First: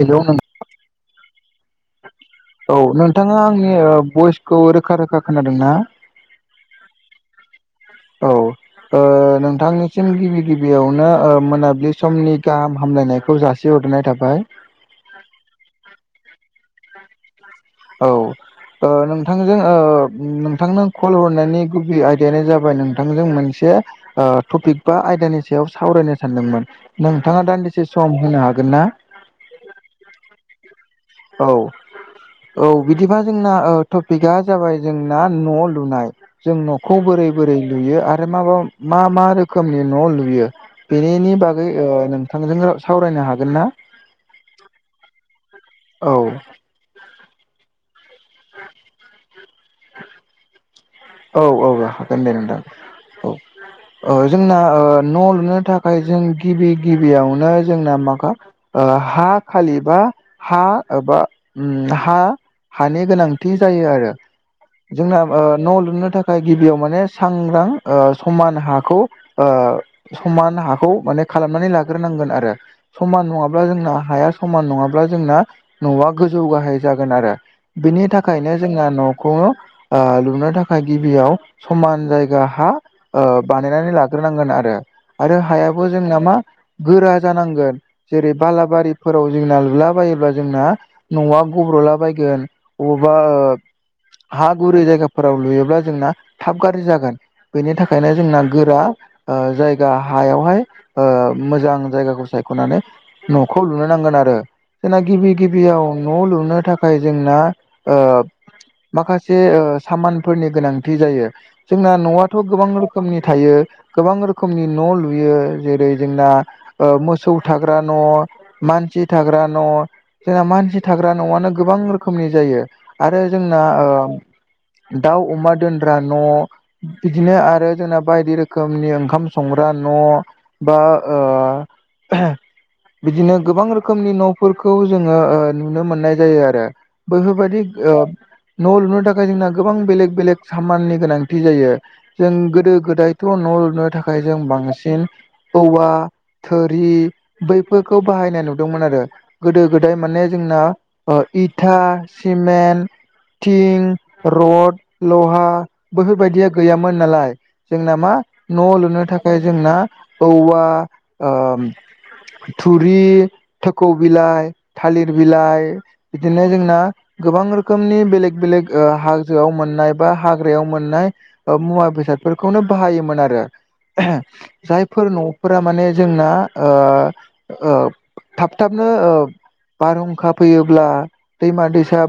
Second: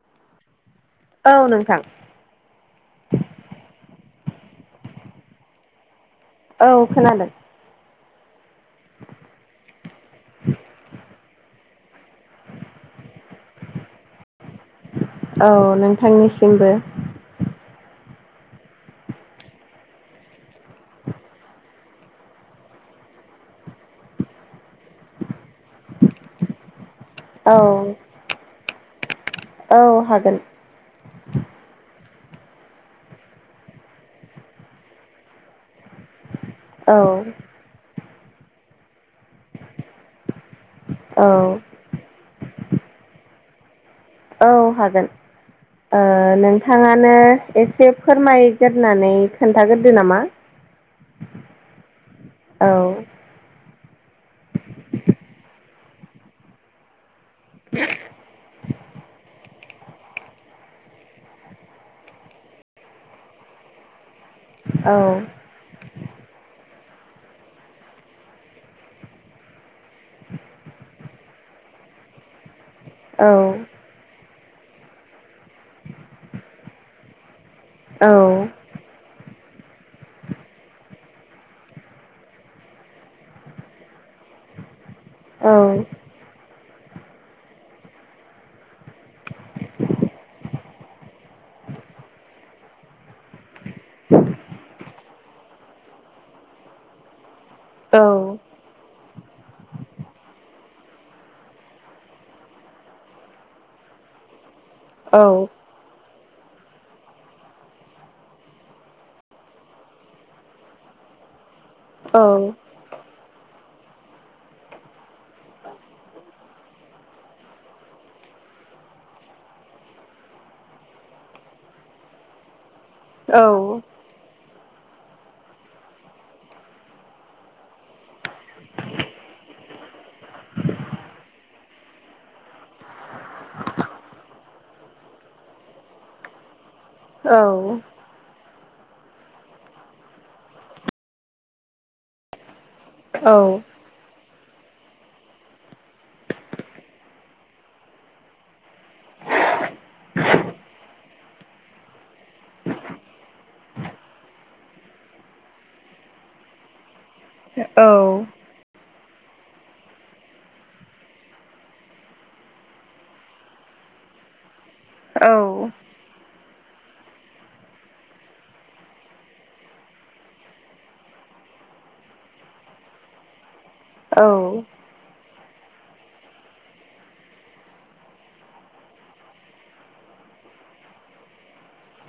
हेल' नोंथां? औ नोंथां। औ नोंथाङा आंनि भइसखौ रोखा रोखा खोनादों ना औ खोनादों औ नोंथांनिसिम गिबि गिबियावनो मोनाब्लि समनि गाहाम हामलायनायखौ जासिहरनाय थाबाय औ नोंथांनिसिमबो औ ओ नोंथांजों ओ नोंथांनो कल हरनायनि गुबै आयदायानो जाबाय नोंथांजों मोनसे ओ टपिक बा आयदानि सायाव सावरायनो सानदोंमोन नोंथाङा औ दान्दिसे सम होनो हागोन ना औ हागोन औ औ बिदिबा जोंना टपिकआ जाबाय जोंना न' लुनाय जों औ न'खौ बोरै बोरै लुयो आरो माबा मा मा रोखोमनि न' लुयो औ बेनि बागै ओ नोंथांजों सावरायनो हागोन ना औ हागोन ओ औ नों नोंथाङानो एसे फोरमायगोरनानै खोन्थाग्रोदो नामा औ औ हागोन दे नोंथां औ औ ओ जोंना ओ न' लुनो थाखाय जों गिबि गिबियावनो जोंना माखा हा खालिबा हा एबा हा हानि गोनांथि जायो आरो औ जोंना न' लुनो थाखाय गिबियाव माने सांग्रां समान हाखौ समान हाखौ माने खालामनानै लाग्रोनांगोन आरो समान औ औ नङाब्ला जोंना हाया समान नङाब्ला जोंना न'आ गोजौ गाहाय जागोन आरो बिनि औ थाखायनो जोंहा न'खौ लुनो थाखाय थाखाय गिबियाव समान जायगा हा बानायनानै लाग्रोनांगोन आरो आरो औ हायाबो जोंना मा गोरा जानांगोन जेरै बालाबारिफोराव जोंना लुलाबायोब्ला जोंना न'आ गब्र'लाबायायगोन अबावबा हा गुरि जायगाफोराव लुयोब्ला जोंना थाब गाज्रि जागोन बेनि औ थाखायनो औ औ जोंना गोरा जायगा हायावहाय मोजां जायगाखौ सायख'नानै न'खौ लुनो नांगोन आरो जोंना औ गिबि गिबियाव न' लुनो थाखाय जोंना माखासे सामान फोरनि गोनांथि जायो जोंना न'आथ' गोबां रोखोम रोखोमनि थायो गोबां रोखोमनि न' लुयो जेरै जोंना मोसौ थाग्रा न' मानसि थाग्रा न' जोंना मानसि थाग्रा न'आनो गोबां रोखोमनि जायो आरो जोंना दाउ अमा दोनग्रा न' बिदिनो आरो जोंना बायदि रोखोमनि ओंखाम संग्रा न' बा बिदिनो गोबां रोखोमनि न'फोरखौ जोङो नुनो मोननाय जायो आरो बैफोरबायाददि न' लुनो थाखाय जोंना गोबां बेलेग बेलेग सामाननि गोनांथि जायो जों गोदो गोदायथ' न' लुनो थाखाय खाय जों बांसिन औवा थुरि बैफोरखौ बाहायनाय नुदोंमोन आरो गोदो गोदाय माने जोंना इथा सिमेन्ट थिं रड लहा बैफोरबायदिया गैयामोन नालाय जोंना मा न' लुनो थाखाय जोंना औवा थुरि थखौ बिलाइ थालिर बिलाइ बिदिनो जोंना गोबां रोखोमनि बेलेग बेलेग हाजोआव मोननाय बा हाग्रायाव मोननाय मुवा बेसादफोरखौनो बाहायोमोन आरो जाय फोर न'फोरा माने जोंना थाब थाबनो बारहुंखा फैयोब्ला दैमा दैसा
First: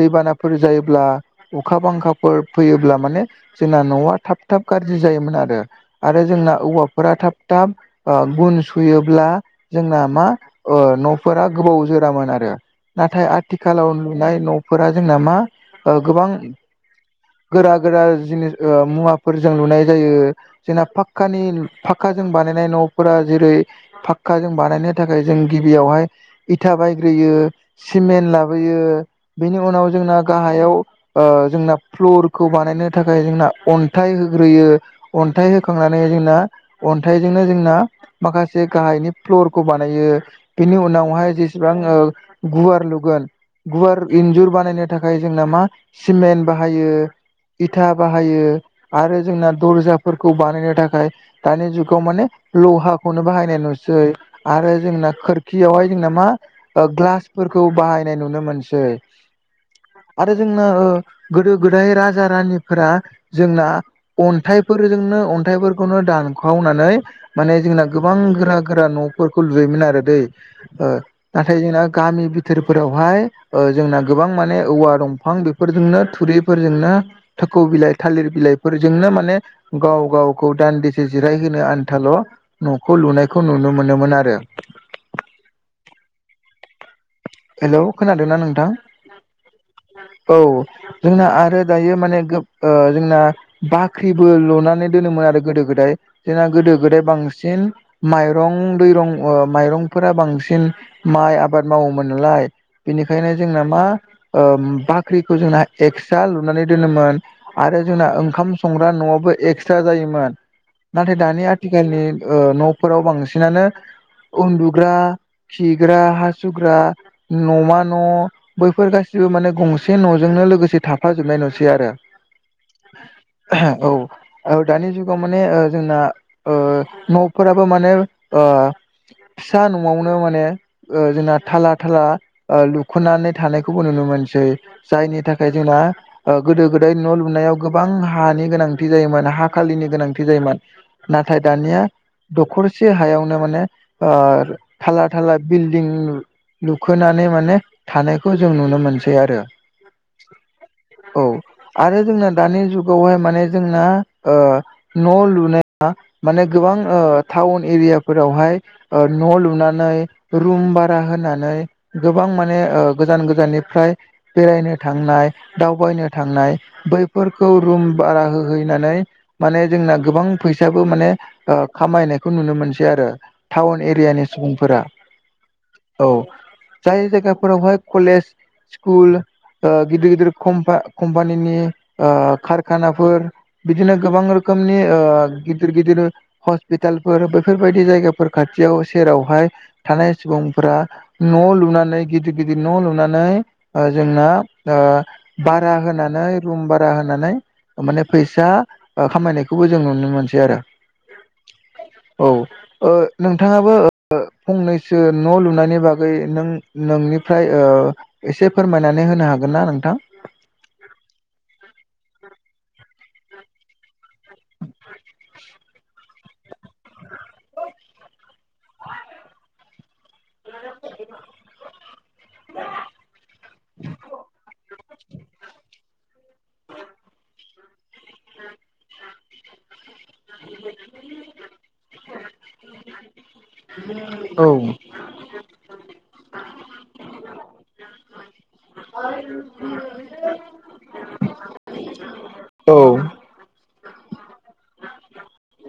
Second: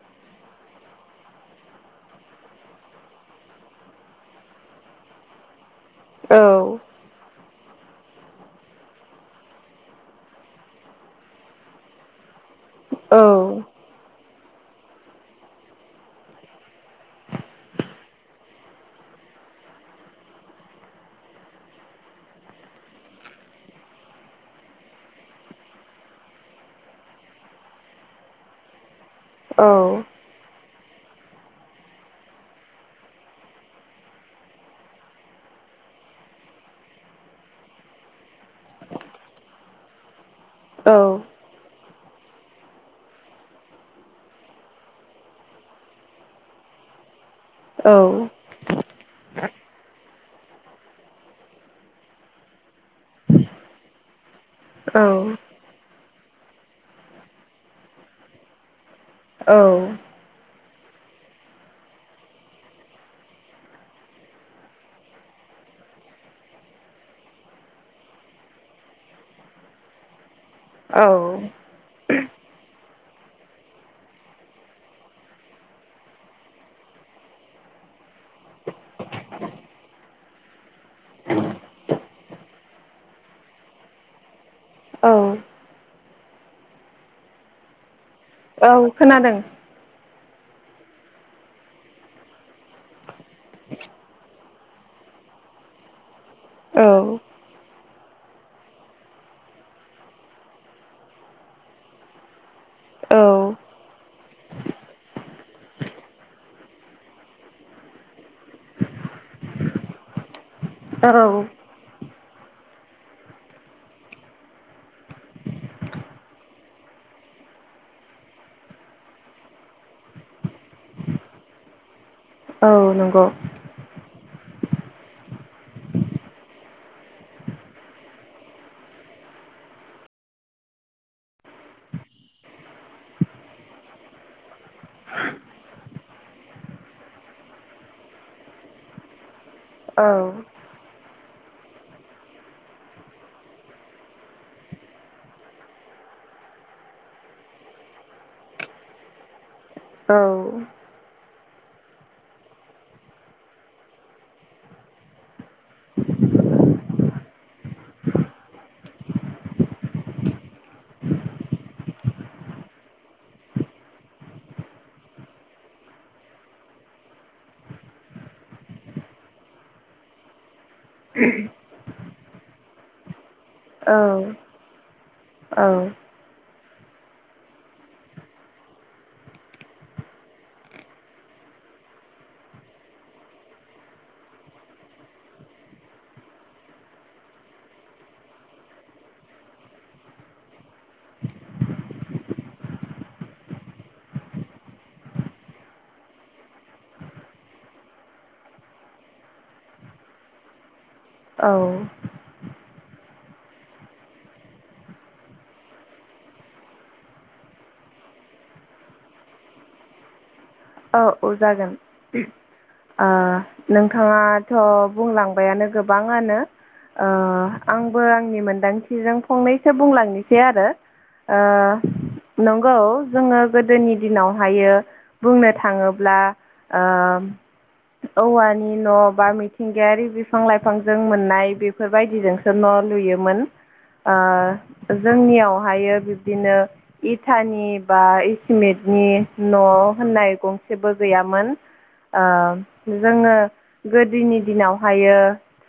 दैबानाफोर जायो ब्ला अखा बांखाफोर फैयोब्ला माने जोंना न'आ थाब थाब गाज्रि जायोमोन आरो आरो जोंना औवाफोरा थाब थाब गुन सुयोब्ला जोंना मा न'फोरा गोबाव जोरामोन आरो नाथाय आथिखालाव नुनाय न'फोरा जोंना मा गोबां गोरा गोरा जिनिस ओ मुवाफोरजों लुनाय जायो जोंना फाक्कानि फाक्काजों बानायनाय न'फोरा जेरै फाक्का जों बानायनो थाखाय जों गिबियावहाय इथा बायग्रोयो सिमेन्ट लाबोयो बेनि उनाव जोंना गाहायाव ओ जोंना फ्लरखौ बानायनो थाखाय जोंना अन्थाइ होग्रोयो अन्थाइ होखांनानै जोंना अन्थाइजोंनो जोंना माखासे गाहायनि फ्लरखौ बानायो बिनि उनावहाय जेसेबां गुवार लुगोन गुवार इन्जुर बानायनो नि थाखाय जोंना मा सिमेन्ट बाहायो इथा बाहायो आरो जोंना दर्जाफोरखौ बानायनो थाखाय दानि जुगाव माने लहाखौनो बाहायनाय नुसै आरो जोंना खोरखियावहाय जोंना मा ग्लासफोरखौ बाहायनाय नुनो मोनसै औ आरो जोंना गोदो गोदाय राजा रानिफोरा जोंना अन्थाइफोरजोंनो अन्थाइफोरखौनो दानखावनानै माने जोंना गोबां गोरा गोरा न'फोरखौ लुयोमोन आरो दै औ औ नाथाय जोंना औ गामि बिथोरफोरावहाय जोंना गोबां माने औवा दंफां बेफोरजोंनो थुरिफोरजोंनो थोखौ बिलाइ थालिर बिलाइफोरजोंनो माने गाव गावखौ दान्दिसे जिरायहोनो आन्थाल' न'खौ लुनायखौ नुनो मोनोमोन आरो औ हेल' खोनादोंना नोंथां औ खोनादों औ जोंना आरो दायो माने जोंना बाख्रिबो लुनानै दोनोमोन आरो गोदो गोदाय जोंना गोदो औ गोदाय बांसिन बांसिन माइरं दैरं माइरंफोरा बांसिन माइ आबाद मावोमोन नालाय बेनिखायनो औ जोंना मा बाख्रिखौ जोंना एक्सट्रा लुनानै दोनोमोन आरो जोंना ओंखाम संग्रा न'आवबो एक्सट्रा जायोमोन नाथाय औ दानिया आथिखालनि न'फोराव बांसिनानो उन्दुग्रा खिग्रा हासु सुग्रा न'मा न' बैफोर गासिबो माने गंसे न'जोंनो लोगोसे थाफाजोबनाय नुसै आरो औ नंगौ औ दानि जुगाव माने जोंना ओ न'फोराबो माने फिसा न'आवनो माने ओ जोंना थाला थाला लुख'नानै थानायखौबो नुनो मोनसै जायनि थाखाय जोंना गोदो गोदाय न' लुनायाव गोबां हानि गोनांथि जायोमोन हा खालिनि औ गोनांथि जायोमोन नाथाय दानिया दखरसे हायावनो माने ओ थाला थाला बिल बिनि लुखोनानै माने थानायखौ जों नुनो मोनसै आरो औ औ आरो जोंना दानि जुगावहाय माने जोंना ओ न' लुनाया माने गोबां टाउन एरियाफोरावहाय न' लुनानै रुम बारा होनानै गोबां माने गोजान गोजाननिफ्राय बेरायनो थांनाय दावबायनो थांनाय बैफोरखौ रुम बारा होहैनानै माने जोंना गोबां फैसाबो माने खामायनायखौ नुनो मोनसै आरो टाउन औ एरियानि सुबुंफोरा औ औ जाय जायगाफोरावहाय कलेज स्कुल ओ गिदिर गिदिर कम कम्पानिनि कारखानाफोर बिदिनो गोबां रोखोमनि ओ गिदिर गिदिर हस्पिटालफोर बैफोरबायदि जायगाफोर खाथियाव सेरावहाय थानाय सुबुंफोरा न' लुनानै गिदिर गिदिर न' लुनानै ओ जोंना ओ बारहा होनानै रुम बारहा होनानै माने फैसा ओ खामायनायखौबो जों नुनो मोनसै आरो औ औ ओ नोंथाङाबो ओ फंनैसो न' लुनायनि बागै नों नोंनिफ्राय ओ एसे फोरमायनानै होनो हागोन ना नोंथां? औ ओ जागोन ओ नोंथाङाथ' बुंलांबायानो गोबाङानो ओ आंबो आंनि मोनदांथिजों फंनैसो बुंलांनोसै आरो ओ नंगौ जोङो गोदोनि दिनावहायो बुंनो थाङोब्ला ओ औवानि न' बा मि थिंगायारि बिफां लाइफांजों मोननाय बिफोरबायदिजोंसो न' लुयोमोन औ जोंनियावहाय बिब्दिनो इथानि बा इसिमेटनि न' होननाय गंसेबो गैयामोन ओ औ जोङो गोदिनि दिनावहायो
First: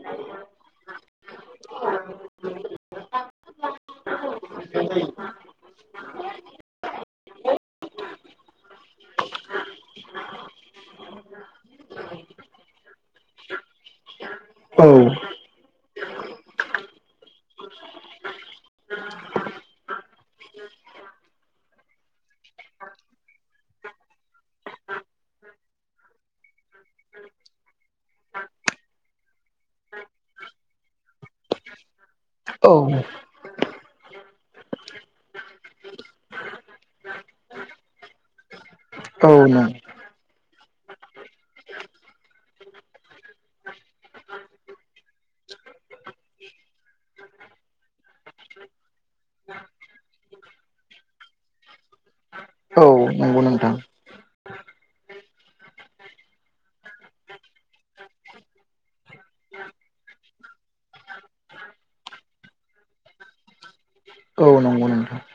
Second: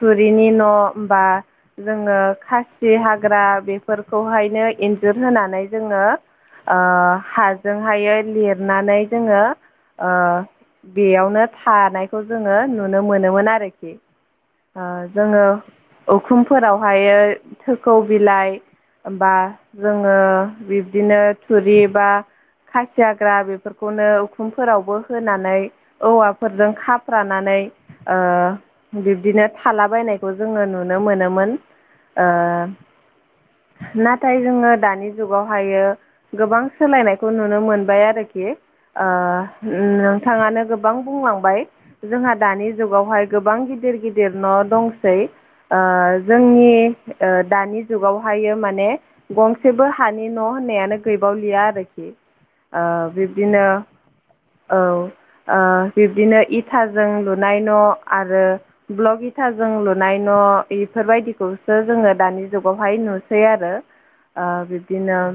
थुरिनि न' बा जोङो खासि हाग्रा बेफोरखौहायनो एन्जुर होनानै जोङो ओ हाजोंहायो लिरनानै जोङो ओ बेयावनो थानायखौ जोङो नुनो मोनोमोन आरोखि ओ जोङो उखुमफोरावहायो थोखौ बिलाइ बा जोङो बिब्दिनो थुरि बा खासि हाग्रा बेफोर खौनो उखुमफोरावबो होनानै औवाफोरजों खाफ्रानानै ओ बिब्दिनो थाला बायनायखौ जोङो नुनो मोनोमोन ओ नाथाय जोङो दानि जुगावहायो गोबां सोलायनायखौ नुनो मोनबाय आरोखि ओ औ नों ओमनो थाङानो गोबां बुंलांबाय जोंहा दानि जुगावहाय गोबां गिदिर गिदिर न' दंसै ओ जोंनि ओ दानि जुगावहायो माने गंसेबो हानि न' होननायानो गैबावलिया आरोखि ओ औ बे नंगौ दिनो नोंथां औ ओ बिब्दिनो इथाजों लुनाय न' आरो ब्ल'इथाजों लुनाय न' इफोरबायदिखौसो जोङो दानि जुगावहाय नुसै आरो औ ओ नंगौ बिब्दिनो नोंथां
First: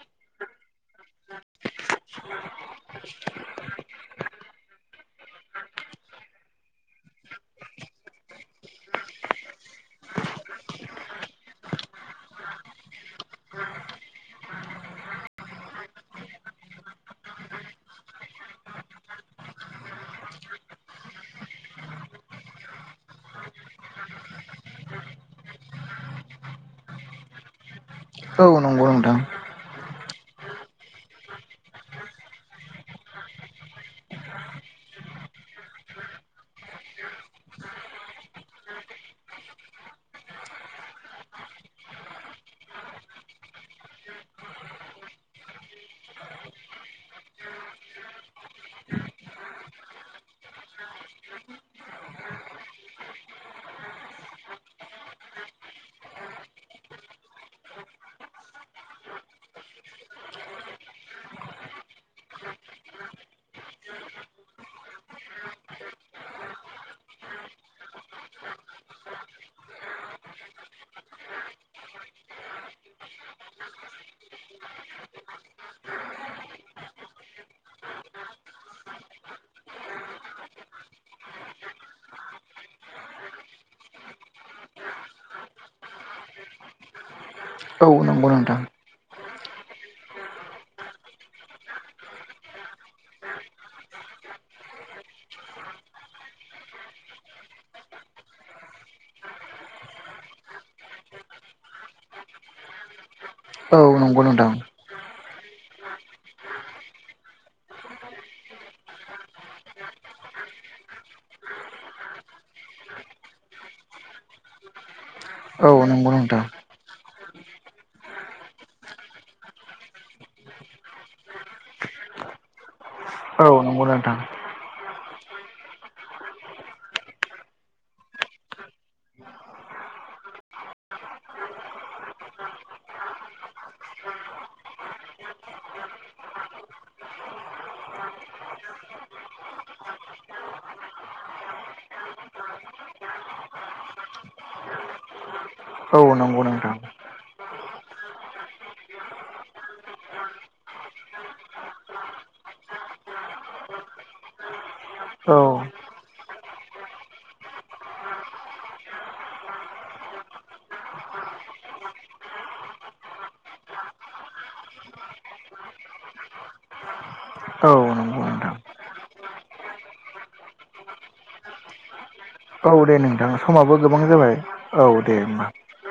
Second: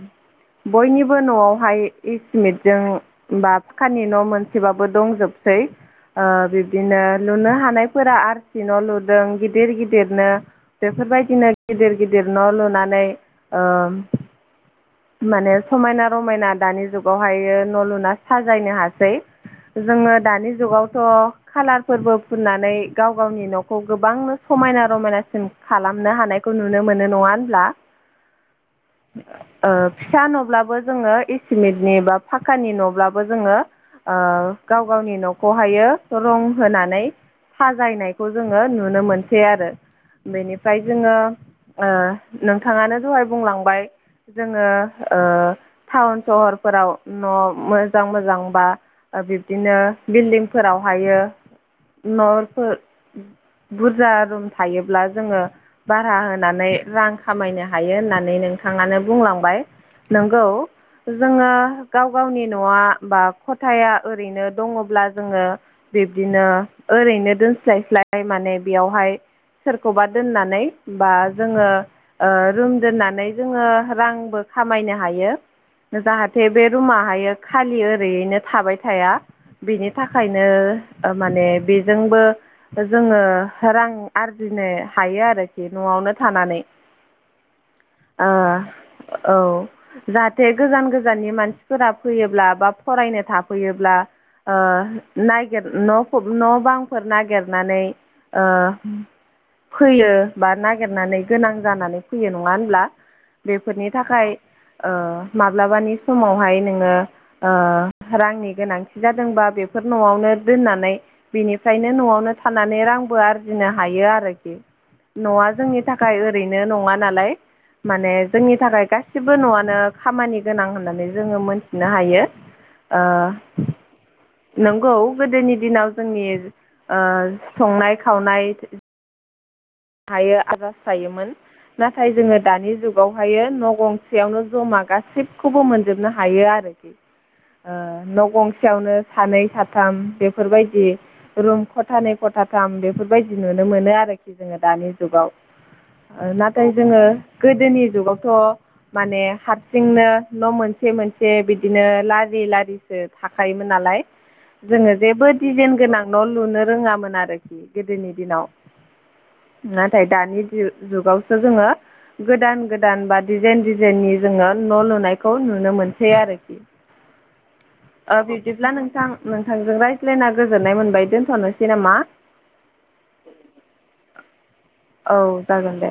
बयनिबो न'आवहाय इ सिमिट जों बा फाखानि न' मोनसेबाबो दंजोबसै ओ बिब्दिनो लुनो हानायफोरा आरसि न' लुदों गिदिर गिदिरनो बेफोरबायदिनो गिदिर गिदिर न' लुनानै ओम माने समायना रमायना दानि जुगावहायो न' लुना साजायनो हासै जोङो दानि जुगावथ' खालारफोरबो फुननानै गाव गावनि न'खौ गोबांनो समायना रमायनासिन खालामनो हानायखौ नुनो मोनो नङा होनब्ला औ नंगौ नोंथां। ओ फिसा न'ब्लाबो जोङो इसिमेटनि बा फाखानि न'ब्लाबो जोङो ओ गाव गावनि न'खौहायो रं होनानै साजायनायखौ जोङो नुनो मोनसै आरो बेनिफ्राय जोङो नोंथाङानो दहाय बुंलांबाय जोङो ओ टाउन सहरफोराव न' मोजां मोजां बा बिब्दिनो बिल्डिंफोराव हायो न'फोर बुरजा रुम थायोब्ला जोङो भारा होनानै रां खामायनो हायो होननानै नोंथाङानो बुंलांबाय नोंगौ जोङो गाव गावनि न'आ बा खथाया ओरैनो दङब्ला जोङो बिब्दिनो ओरैनो दोनस्लायस्लाय माने बेयावहाय सोरखौबा दोननानै बा जोङो ओ रुम दोननानै जोङो रांबो खामायनो हायो। जाहाथे बे रुमाहाय खालि ओरैयैनो थाबाय थाया। बिनि थाखायनो ओ माने बेजोंबो ओ जोङो रां आरजिनो हायो आरो न'आवनो थानानै औ ओ नंगौ नोंथां औ जाहाथे गोजान गोजाननि मानसिफोरा फैयोब्ला बा फरायनो थाफैयोब्ला ओ नागिर न' न' बांफोर नागिरनानै ओ फैयो बा नागिरनानै गोनां जानानै फैयो नङा होनब्ला? बेफोरनि औ नंगौ थाखाय नोंथां ओ माब्लाबानि समावहाय नोङो ओ रांनि गोनांथि जादोंबा बेफोर न'आवनो दोननानै बेनिफ्रायनो न'आवनो थानानै रांबो आरजिनो हायो आरोखि न'आ औ जोंनि नंगौ थाखाय नोंथां ओरैनो नङा नालाय माने जोंनि थाखाय गासिबो न'आनो खामानि गोनां होननानै जोङो मोनथिनो हायो। ओ औ नंगौ नोथां। नंगौ गोदोनि दिनाव जोंनि ओ संनाय खावनाय [inaudible] [unintelligible] नाथाय जोङो दानि जुगावहायो न' गंसेयावनो जमा गासिबखौबो मोनजोबनो हायो आरो ओ न' गंसेयावनो सानै साथाम बेफोरबायदि रुम खथानै खथाथाम बेफोरबायदि नुनो मोनो आरोखि जोङो दानि जुगाव औ ओ नंगौ नाथाय नोंथां जोङो गोदोनि जुगावथ' माने हारसिंनो न' मोनसे मोनसे बिदिनो लारि लारि ओ थाखायोमोन नालाय जोङो जेबो औ दिडिजाइन गोनां न' लुनो रोङामोन आरोखि गोदोनि दिनाव नाथाय दानि जुगावसो जोङो गोदान गोदान बा दिडिजाइन डिजाइन नि जोङो न' लुनायखौ नुनो मोनसै आरो [inaudible] ओ बिब्दिब्ला नोंथां नोंथांजों रायज्लायना गोजोननाय मोनबाय दोनथ'नोसै नामा? औ दे नोंथां समाबो गोबां जाबाय दे औ होमबा जागोन दे।